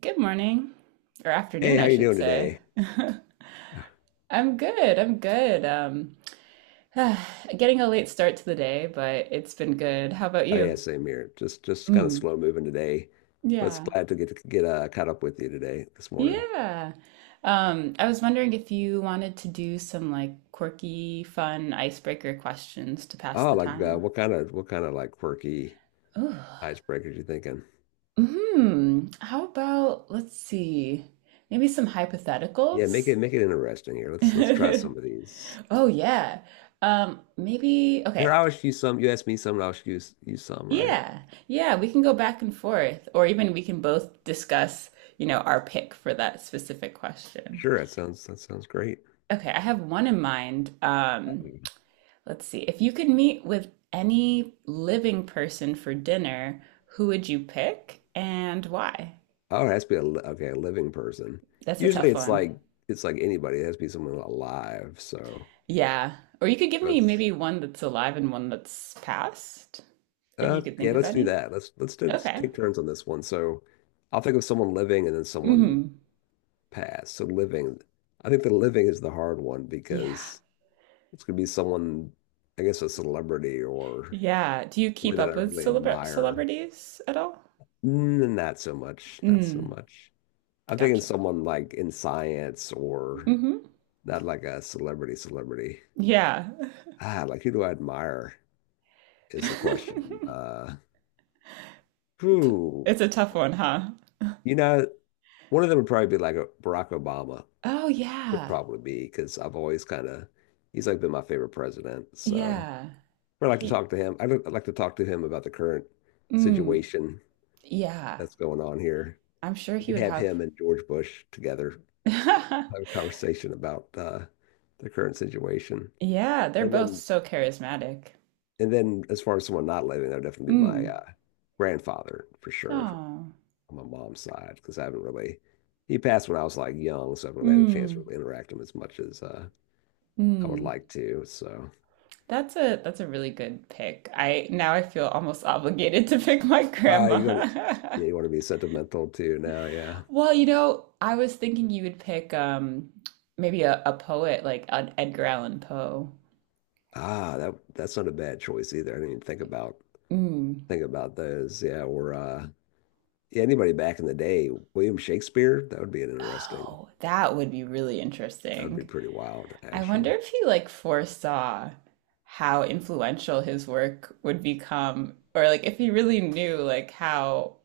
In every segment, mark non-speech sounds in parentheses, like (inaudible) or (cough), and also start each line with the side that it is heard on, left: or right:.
right: Good morning, or
left: Hey,
right: afternoon,
left: how
right: I
left: you
right: should
left: doing
right: say.
left: today?
right: (laughs) I'm good. I'm good. (sighs) Getting a late start to the day, but it's been good. How about
left: Oh yeah,
right: you?
left: same here. Just kind of
right: Mm,
left: slow moving today, but it's
right: yeah.
left: glad to get caught up with you today this morning.
right: Yeah. I was wondering if you wanted to do some like quirky, fun icebreaker questions to pass
left: Oh,
right: the
left: like
right: time.
left: what kind of like quirky
right: Ooh.
left: icebreakers you thinking?
right: Hmm. How about, let's see, maybe some
left: Yeah, make
right: hypotheticals?
left: it make it interesting here. Let's try some
right: (laughs)
left: of these.
right: Oh yeah. Maybe
left: Here,
right: okay.
left: I'll ask you some. You ask me some, and I'll ask you some. All right?
right: Yeah, yeah, we can go back and forth, or even we can both discuss, our pick for that specific question.
left: Sure. That sounds great.
right: Okay, I have one in mind. Um,
left: Um,
right: let's see. If you could meet with any living person for dinner, who would you pick and why?
left: Oh, it has to be okay, a living person.
right: That's a
left: Usually,
right: tough
left: it's
right: one.
left: like it's like anybody. It has to be someone alive. So
right: Yeah. Or you could give me
left: that's.
right: maybe one that's alive and one that's past, if you could
left: Yeah,
right: think of
left: let's do
right: any.
left: that. Let's
right: Okay.
left: take turns on this one. So, I'll think of someone living and then someone
right: Hmm.
left: past. So living, I think the living is the hard one
right: Yeah.
left: because it's gonna be someone, I guess, a celebrity or
right: Yeah. Do you
left: somebody
right: keep
left: that I
right: up with
left: really
right: celebra
left: admire.
right: celebrities at all?
left: Mm, not so much. Not so
right: Mm,
left: much. I'm thinking
right: gotcha.
left: someone like in science or
right: Hmm.
left: not like a celebrity.
right: Yeah.
left: Ah, like who do I admire is the
right: (laughs)
left: question. Who?
right: It's a tough one, huh?
left: You know, one of them would probably be like a Barack Obama.
right: Oh,
left: Would
right: yeah.
left: probably be because I've always kind of he's been my favorite president. So
right: Yeah.
left: I like to
right: He,
left: talk to him. I would like to talk to him about the current
right: mm,
left: situation
right: yeah.
left: that's going on here.
right: I'm sure
left: We
right: he
left: could
right: would
left: have
right: have.
left: him and George Bush together have a
right: (laughs)
left: conversation about the current situation.
right: Yeah, they're
left: And
right: both
left: then
right: so charismatic.
left: and then as far as someone not living, that would definitely be my
right: Mm.
left: grandfather for sure
right: Oh.
left: on my mom's side because I haven't really he passed when I was like young, so I haven't really had a chance to
right: Mm.
left: really interact with him as much as I would
right: Mm.
left: like to. So
right: That's a really good pick. I Now I feel almost (laughs) obligated to pick my
left: ah, you got to,
right: grandma.
left: yeah, you
right: (laughs)
left: want to be sentimental too now, yeah.
right: Well, I was thinking you would pick maybe a poet like an Edgar Allan Poe.
left: Ah, that that's not a bad choice either. I didn't even think about
right: Mm.
left: think about those. Yeah, or yeah, anybody back in the day, William Shakespeare, that would be an interesting.
right: Oh, that would be really
left: That would be
right: interesting.
left: pretty wild,
right: I wonder
left: actually.
right: if he like foresaw how influential his work would become, or like if he really knew like how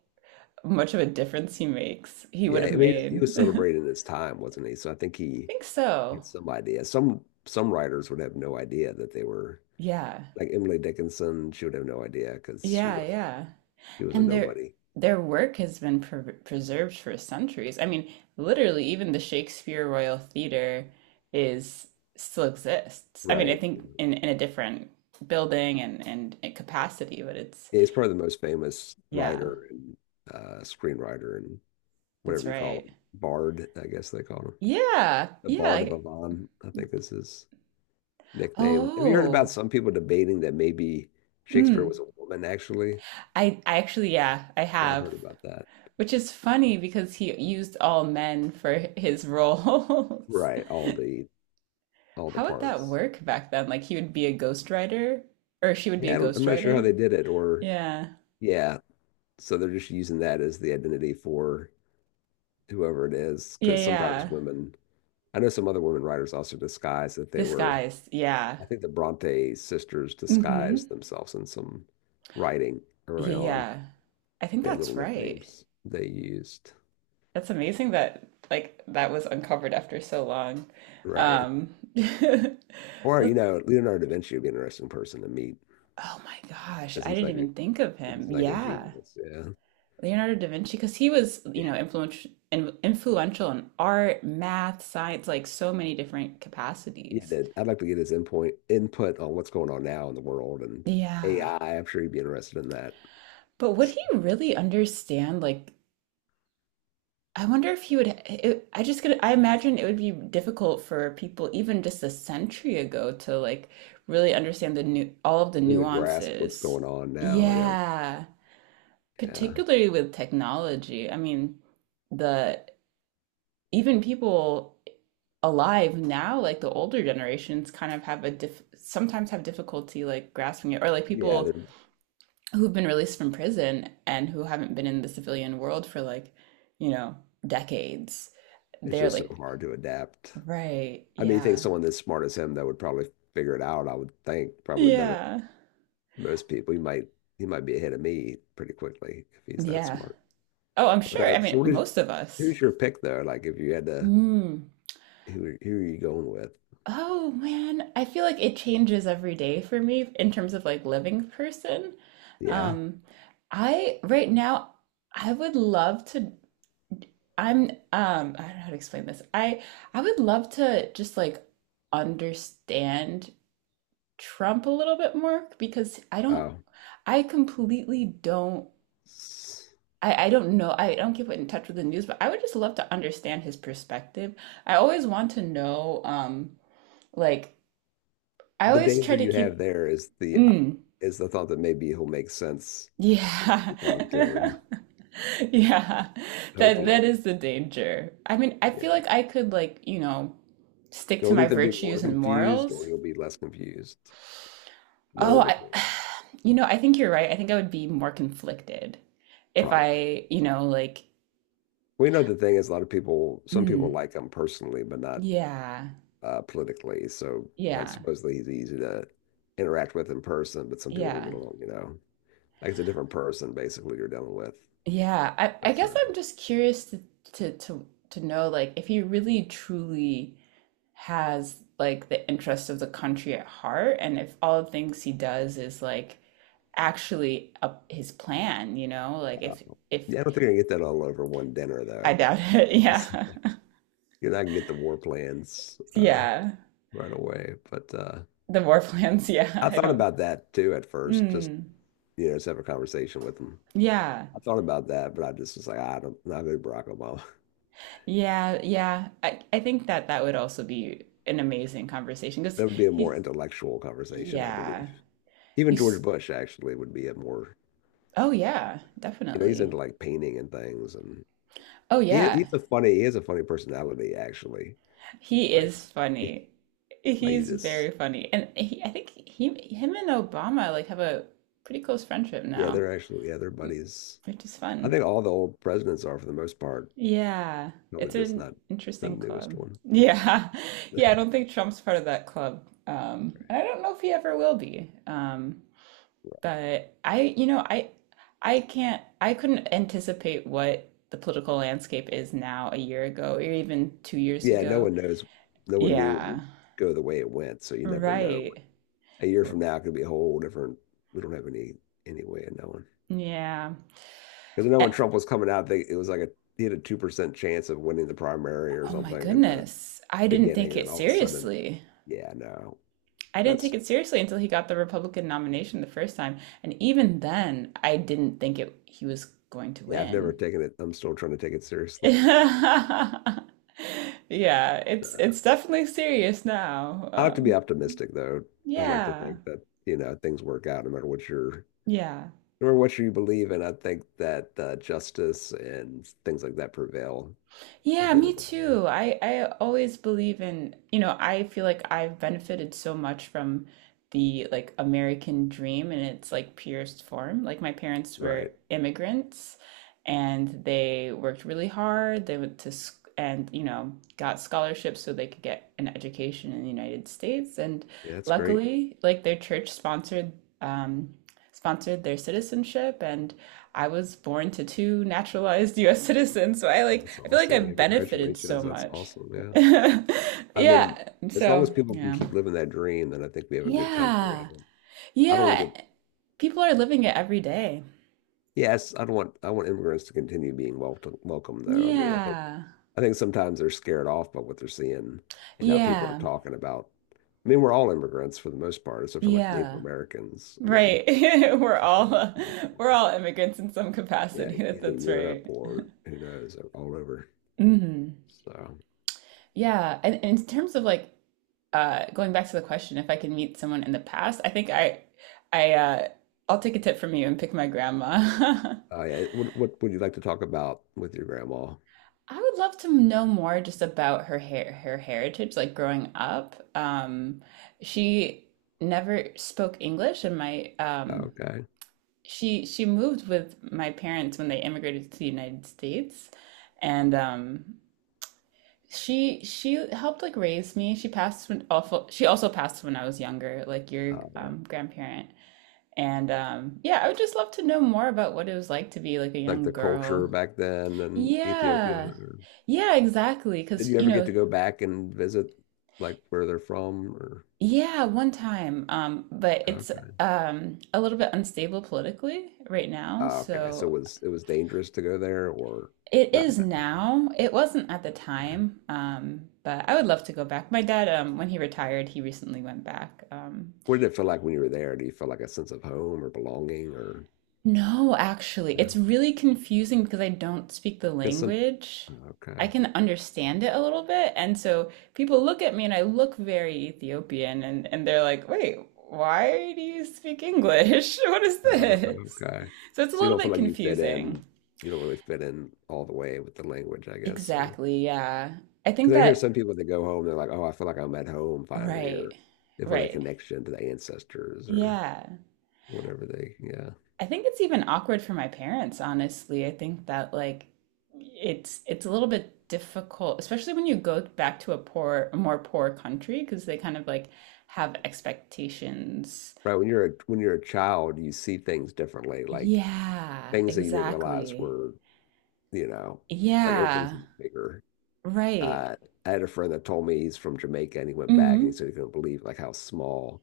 right: much of a difference he makes, he would
left: Yeah,
right: have
left: I mean, he
right: made.
left: was
right: (laughs) I
left: celebrating his time, wasn't he? So I think he
right: think so.
left: had some idea. Some writers would have no idea that they were
right: Yeah.
left: like Emily Dickinson. She would have no idea because
right: Yeah, yeah.
left: she was a
right: And their
left: nobody,
right: their work has been preserved for centuries. I mean, literally, even the Shakespeare Royal Theatre is still exists. I mean, I
left: right?
right: think in a different building and capacity, but it's
left: He's probably the most famous
right: yeah,
left: writer and screenwriter and whatever
right: that's
left: you call
right: right.
left: him. Bard, I guess they call him.
right: Yeah,
left: The
right: yeah.
left: Bard of Avon, I think is his nickname. Have you heard about
right: Oh,
left: some people debating that maybe Shakespeare
right: mm.
left: was a woman, actually?
right: I actually, yeah, I
left: Yeah, I've
right: have,
left: heard about that.
right: which is funny because he used all men for his roles. (laughs)
left: Right, all the
right: How would that
left: parts.
right: work back then? Like he would be a ghostwriter or she would be
left: Yeah,
right: a
left: I'm not sure how
right: ghostwriter?
left: they did it, or
right: Yeah.
left: yeah, so they're just using that as the identity for whoever it is,
right: Yeah,
left: because sometimes
right: yeah.
left: women, I know some other women writers also disguise that they were
right: Disguised. Yeah.
left: I think the Bronte sisters disguised
right: Mm-hmm.
left: themselves in some writing early
right: Yeah,
left: on.
right: yeah. I think
left: They had
right: that's
left: little
right: right.
left: nicknames they used.
right: That's amazing that like that was uncovered after so long.
left: Right.
right: Um (laughs)
left: Or, you
right: Look-
left: know, Leonardo da Vinci would be an interesting person to meet
right: Oh my gosh,
left: because
right: I
left: he's
right: didn't
left: like a
right: even think of
left: he's
right: him.
left: like a
right: Yeah.
left: genius. Yeah.
right: Leonardo da Vinci, because he was, influential in art, math, science, like so many different
left: Yeah,
right: capacities.
left: that- I'd like to get his input on what's going on now in the world and
right: Yeah.
left: AI. I'm sure he'd be interested in that.
right: But would he really understand? Like, I wonder if he would. I just could. I imagine it would be difficult for people, even just a century ago, to like really understand the new all of the
left: Really grasp what's
right: nuances.
left: going on now. Yeah.
right: Yeah,
left: Yeah.
right: particularly with technology. I mean, the even people alive now, like the older generations, kind of have a diff sometimes have difficulty like grasping it, or like
left: Yeah.
right: people who've been released from prison and who haven't been in the civilian world for like, you know, decades.
left: It's
right: They're
left: just so
right: like,
left: hard to adapt.
right: right,
left: I mean, you think
right: yeah,
left: someone as smart as him that would probably figure it out, I would think, probably better
right: yeah,
left: than most people. He might be ahead of me pretty quickly if he's that
right: yeah.
left: smart.
right: Oh, I'm
left: But
right: sure. I
left: so
right: mean,
left: what is
right: most of us.
left: who's your pick though? Like if you had to
right: Mm.
left: who are you going with?
right: Oh man, I feel like it changes every day for me in terms of like living person.
left: Yeah.
right: Um, I Right now I would love to. I don't know how to explain this. I would love to just like understand Trump a little bit more because I don't,
left: Oh.
right: I completely don't,
left: S-
right: I don't know, I don't get in touch with the news, but I would just love to understand his perspective. I always want to know, like, I
left: The
right: always
left: danger
right: try to
left: you
right: keep.
left: have there is the
right: Mm,
left: is the thought that maybe he'll make sense when you
right: yeah.
left: talk to
right: (laughs)
left: him.
right: Yeah, that
left: Hopefully.
right: is the danger. I mean, I
left: Yeah.
right: feel like I could, like, stick to
left: You'll
right: my
left: either be more
right: virtues and
left: confused or
right: morals.
left: you'll be less confused. No
right: Oh,
left: in between.
right: (sighs) I think you're right. I think I would be more conflicted if
left: Probably.
right: I, like.
left: We know the thing is a lot of people, some people
right: Mm,
left: like him personally, but not
right: yeah,
left: politically. So, like,
right: yeah,
left: supposedly he's easy to interact with in person, but some people don't get
right: yeah,
left: along, you know. Like, it's a different person, basically, you're dealing with.
right: yeah. I,
left: So
right: I
left: it's
right: guess
left: hard to,
right: I'm just curious to, know like if he really truly has like the interest of the country at heart, and if all the things he does is like actually up his plan, like if.
left: yeah, I don't think you're gonna get that all over one dinner,
right: I
left: though.
right: doubt it, (laughs)
left: That's,
right: yeah,
left: you're not gonna get the war plans
right: yeah.
left: right away. But
right: The war plans, (laughs) yeah.
left: I
right: I
left: thought
right: don't.
left: about that too at first, just,
right: Mm,
left: you know, just have a conversation with him.
right: yeah,
left: I thought about that, but I just was like, "Ah, I don't, not go to Barack Obama. (laughs)
right: yeah, yeah, I think that that would also be an amazing conversation because.
left: That would be a more intellectual conversation, I
right: Yeah.
left: believe. Even George
right: He's,
left: Bush actually would be a more,
right: oh yeah,
left: you know, he's
right: definitely.
left: into like painting and things, and
right: Oh
left: he
right: yeah.
left: he's a funny he has a funny personality actually.
right: He
left: Like,
right: is
left: he-
right: funny.
left: like you
right: He's
left: just
right: very funny. And I think him and Obama like have a pretty close friendship
left: yeah,
right: now,
left: they're actually yeah, they're buddies.
right: which is
left: I
right: fun.
left: think all the old presidents are for the most part.
right: Yeah.
left: Probably
right: It's
left: just
right: an
left: not the
right: interesting
left: newest
right: club.
left: one.
right: Yeah. (laughs) Yeah, I don't think Trump's part of that club. And I don't know if he ever will be. But I, I can't, I couldn't anticipate what the political landscape is now a year ago or even 2 years
left: Yeah, no
right: ago.
left: one knows. No one knew it
right: Yeah.
left: would go the way it went, so you never know.
right: Right.
left: A year
right: R-
left: from now, it could be a whole different. We don't have any way of knowing
right: Yeah.
left: because I know when
right: A-
left: Trump was coming out, they, it was like a he had a 2% chance of winning the primary or
right: oh my
left: something, and the
right: goodness. I didn't
left: beginning,
right: take
left: and
right: it
left: then all of a sudden,
right: seriously.
left: yeah, no,
right: I didn't take
left: that's
right: it seriously until he got the Republican nomination the first time, and even then, I didn't think it he was going to
left: yeah. I've never
right: win.
left: taken it. I'm still trying to take it seriously.
right: (laughs) Yeah,
left: (laughs) But,
right: it's it's definitely serious now.
left: I like to be optimistic, though. I like to
right: Yeah.
left: think that you know things work out no matter what you're,
right: Yeah.
left: no matter what you believe in. I think that justice and things like that prevail at
right: Yeah,
left: the end
right: me
left: of the day.
right: too. I always believe in, I feel like I've benefited so much from the like American dream in its like purest form. Like my parents were
left: Right?
right: immigrants and they worked really hard. They went to sc and, got scholarships so they could get an education in the United States. And
left: Yeah, that's great.
right: luckily, like their church um sponsored their citizenship and I was born to two naturalized (laughs) US citizens, so I
left: Oh,
right: like
left: that's
right: I feel like
left: awesome.
right: I've
left: Man.
right: benefited so
left: Congratulations. That's
right: much.
left: awesome. Yeah.
right: (laughs)
left: I mean,
right: Yeah.
left: as long
right: So,
left: as people can
right: yeah.
left: keep living that dream, then I think we have a good country. I
right: Yeah.
left: don't. I don't want to
right: Yeah.
left: get
right: People are living it every day.
left: yes, I don't want I want immigrants to continue being welcome, welcome though. I mean,
right: Yeah.
left: I think sometimes they're scared off by what they're seeing and how people are
right: Yeah.
left: talking about. I mean, we're all immigrants for the most part, except for like Native
right: Yeah.
left: Americans. I mean,
right: Right. (laughs) We're
left: most of
right: all
left: us
right: uh,
left: are,
right: we're all immigrants in some
left: yeah,
right: capacity. (laughs) That
left: either
right: that's
left: Europe
right: right.
left: or who knows, all over.
right: Mhm.
left: So,
right: Yeah. And in terms of like going back to the question, if I could meet someone in the past, I think I, uh, I'll take a tip from you and pick my grandma. (laughs)
left: yeah, what would you like to talk about with your grandma?
right: I would love to know more just about her heritage, like growing up. She never spoke English, and my
left: Okay,
right: she moved with my parents when they immigrated to the United States, and she helped like raise me. She passed when awful. She also passed when I was younger, like your
left: yeah,
right: grandparent. And yeah, I would just love to know more about what it was like to be like a
left: like
right: young
left: the culture
right: girl.
left: back then in Ethiopia.
right: Yeah.
left: Or,
right: Yeah, exactly.
left: did
right: Because,
left: you ever get to go back and visit like where they're from or?
right: yeah, one time, but it's
left: Okay.
right: a little bit unstable politically right now.
left: Ah, okay. So
right: So
left: it was dangerous to go there or
right: it
left: not at
right: is
left: that time.
right: now. It wasn't at the
left: Okay.
right: time. But I would love to go back. My dad, when he retired, he recently went back.
left: What did it feel like when you were there? Do you feel like a sense of home or belonging or
right: No, actually,
left: yeah?
right: it's really confusing because I don't speak the
left: Because some
right: language.
left: okay.
right: I can understand it a little bit, and so people look at me and I look very Ethiopian and they're like, "Wait, why do you speak English? (laughs) What is
left: Oh,
right: this?"
left: okay.
right: So it's a
left: So you
right: little
left: don't feel
right: bit
left: like you fit in.
right: confusing.
left: You don't really fit in all the way with the language, I guess, or
right: Exactly, yeah. I think
left: because I hear some
right: that
left: people that go home, they're like, "Oh, I feel like I'm at home finally,"
right: right.
left: or they feel that
right: Right.
left: connection to the ancestors or
right: Yeah.
left: whatever they, yeah.
right: I think it's even awkward for my parents, honestly. I think that like it's a little bit difficult, especially when you go back to a more poor country, because they kind of like have expectations.
left: Right. When you're a child, you see things differently, like
right: Yeah,
left: things that you didn't realize
right: exactly.
left: were you know, like everything's
right: Yeah,
left: bigger.
right: right.
left: Uh, I had a friend that told me he's from Jamaica and he went back and he
right: Mm-hmm.
left: said he couldn't believe like how small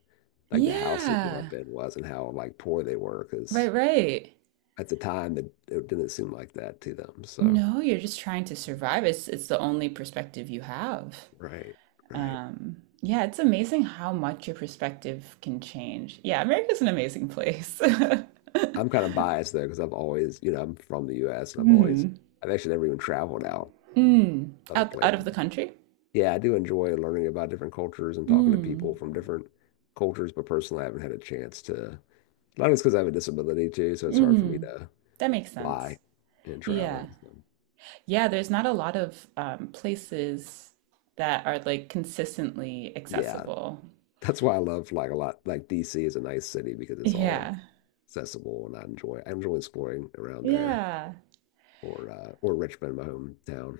left: like the house he grew
right: Yeah,
left: up in was and how like poor they were
right: right,
left: because
right: right.
left: at the time it didn't seem like that to them. So,
right: No, you're just trying to survive. It's the only perspective you have.
left: right, right.
right: Yeah, it's amazing how much your perspective can change. Yeah, America's an amazing place. (laughs)
left: I'm kind of biased though because I've always, you know, I'm from the US and I've always,
right: Mm.
left: I've actually never even traveled out
right: Mm.
left: other
right: Out of the
left: places.
right: country?
left: Yeah, I do enjoy learning about different cultures and talking to
right: Mm.
left: people from different cultures, but personally, I haven't had a chance to. Long as because I have a disability too, so it's hard for me
right: Mm.
left: to
right: That makes
left: fly
right: sense.
left: and
right: Yeah.
left: travel. So,
right: Yeah, there's not a lot of places that are like consistently
left: yeah,
right: accessible.
left: that's why I love like a lot. Like DC is a nice city because it's all
right: Yeah.
left: accessible, and I enjoy exploring around there
right: Yeah.
left: or Richmond, my hometown.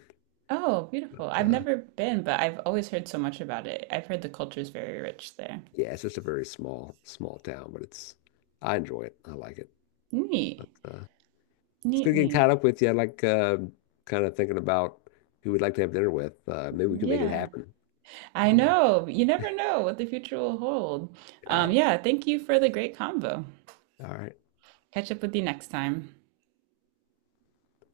right: Oh, beautiful.
left: But
right: I've never been, but I've always heard so much about it. I've heard the culture is very rich there.
left: yeah, it's just a very small town, but it's I enjoy it. I like it.
right: Neat.
left: But it's
right: Neat,
left: good getting
right: neat.
left: caught up with you. I like kind of thinking about who we'd like to have dinner with. Maybe we can make it
right: Yeah.
left: happen. I
right: I
left: don't know.
right: know. You never know what the future will hold. Um,
left: Yeah.
right: yeah, thank you for the great convo.
left: All right.
right: Catch up with you next time.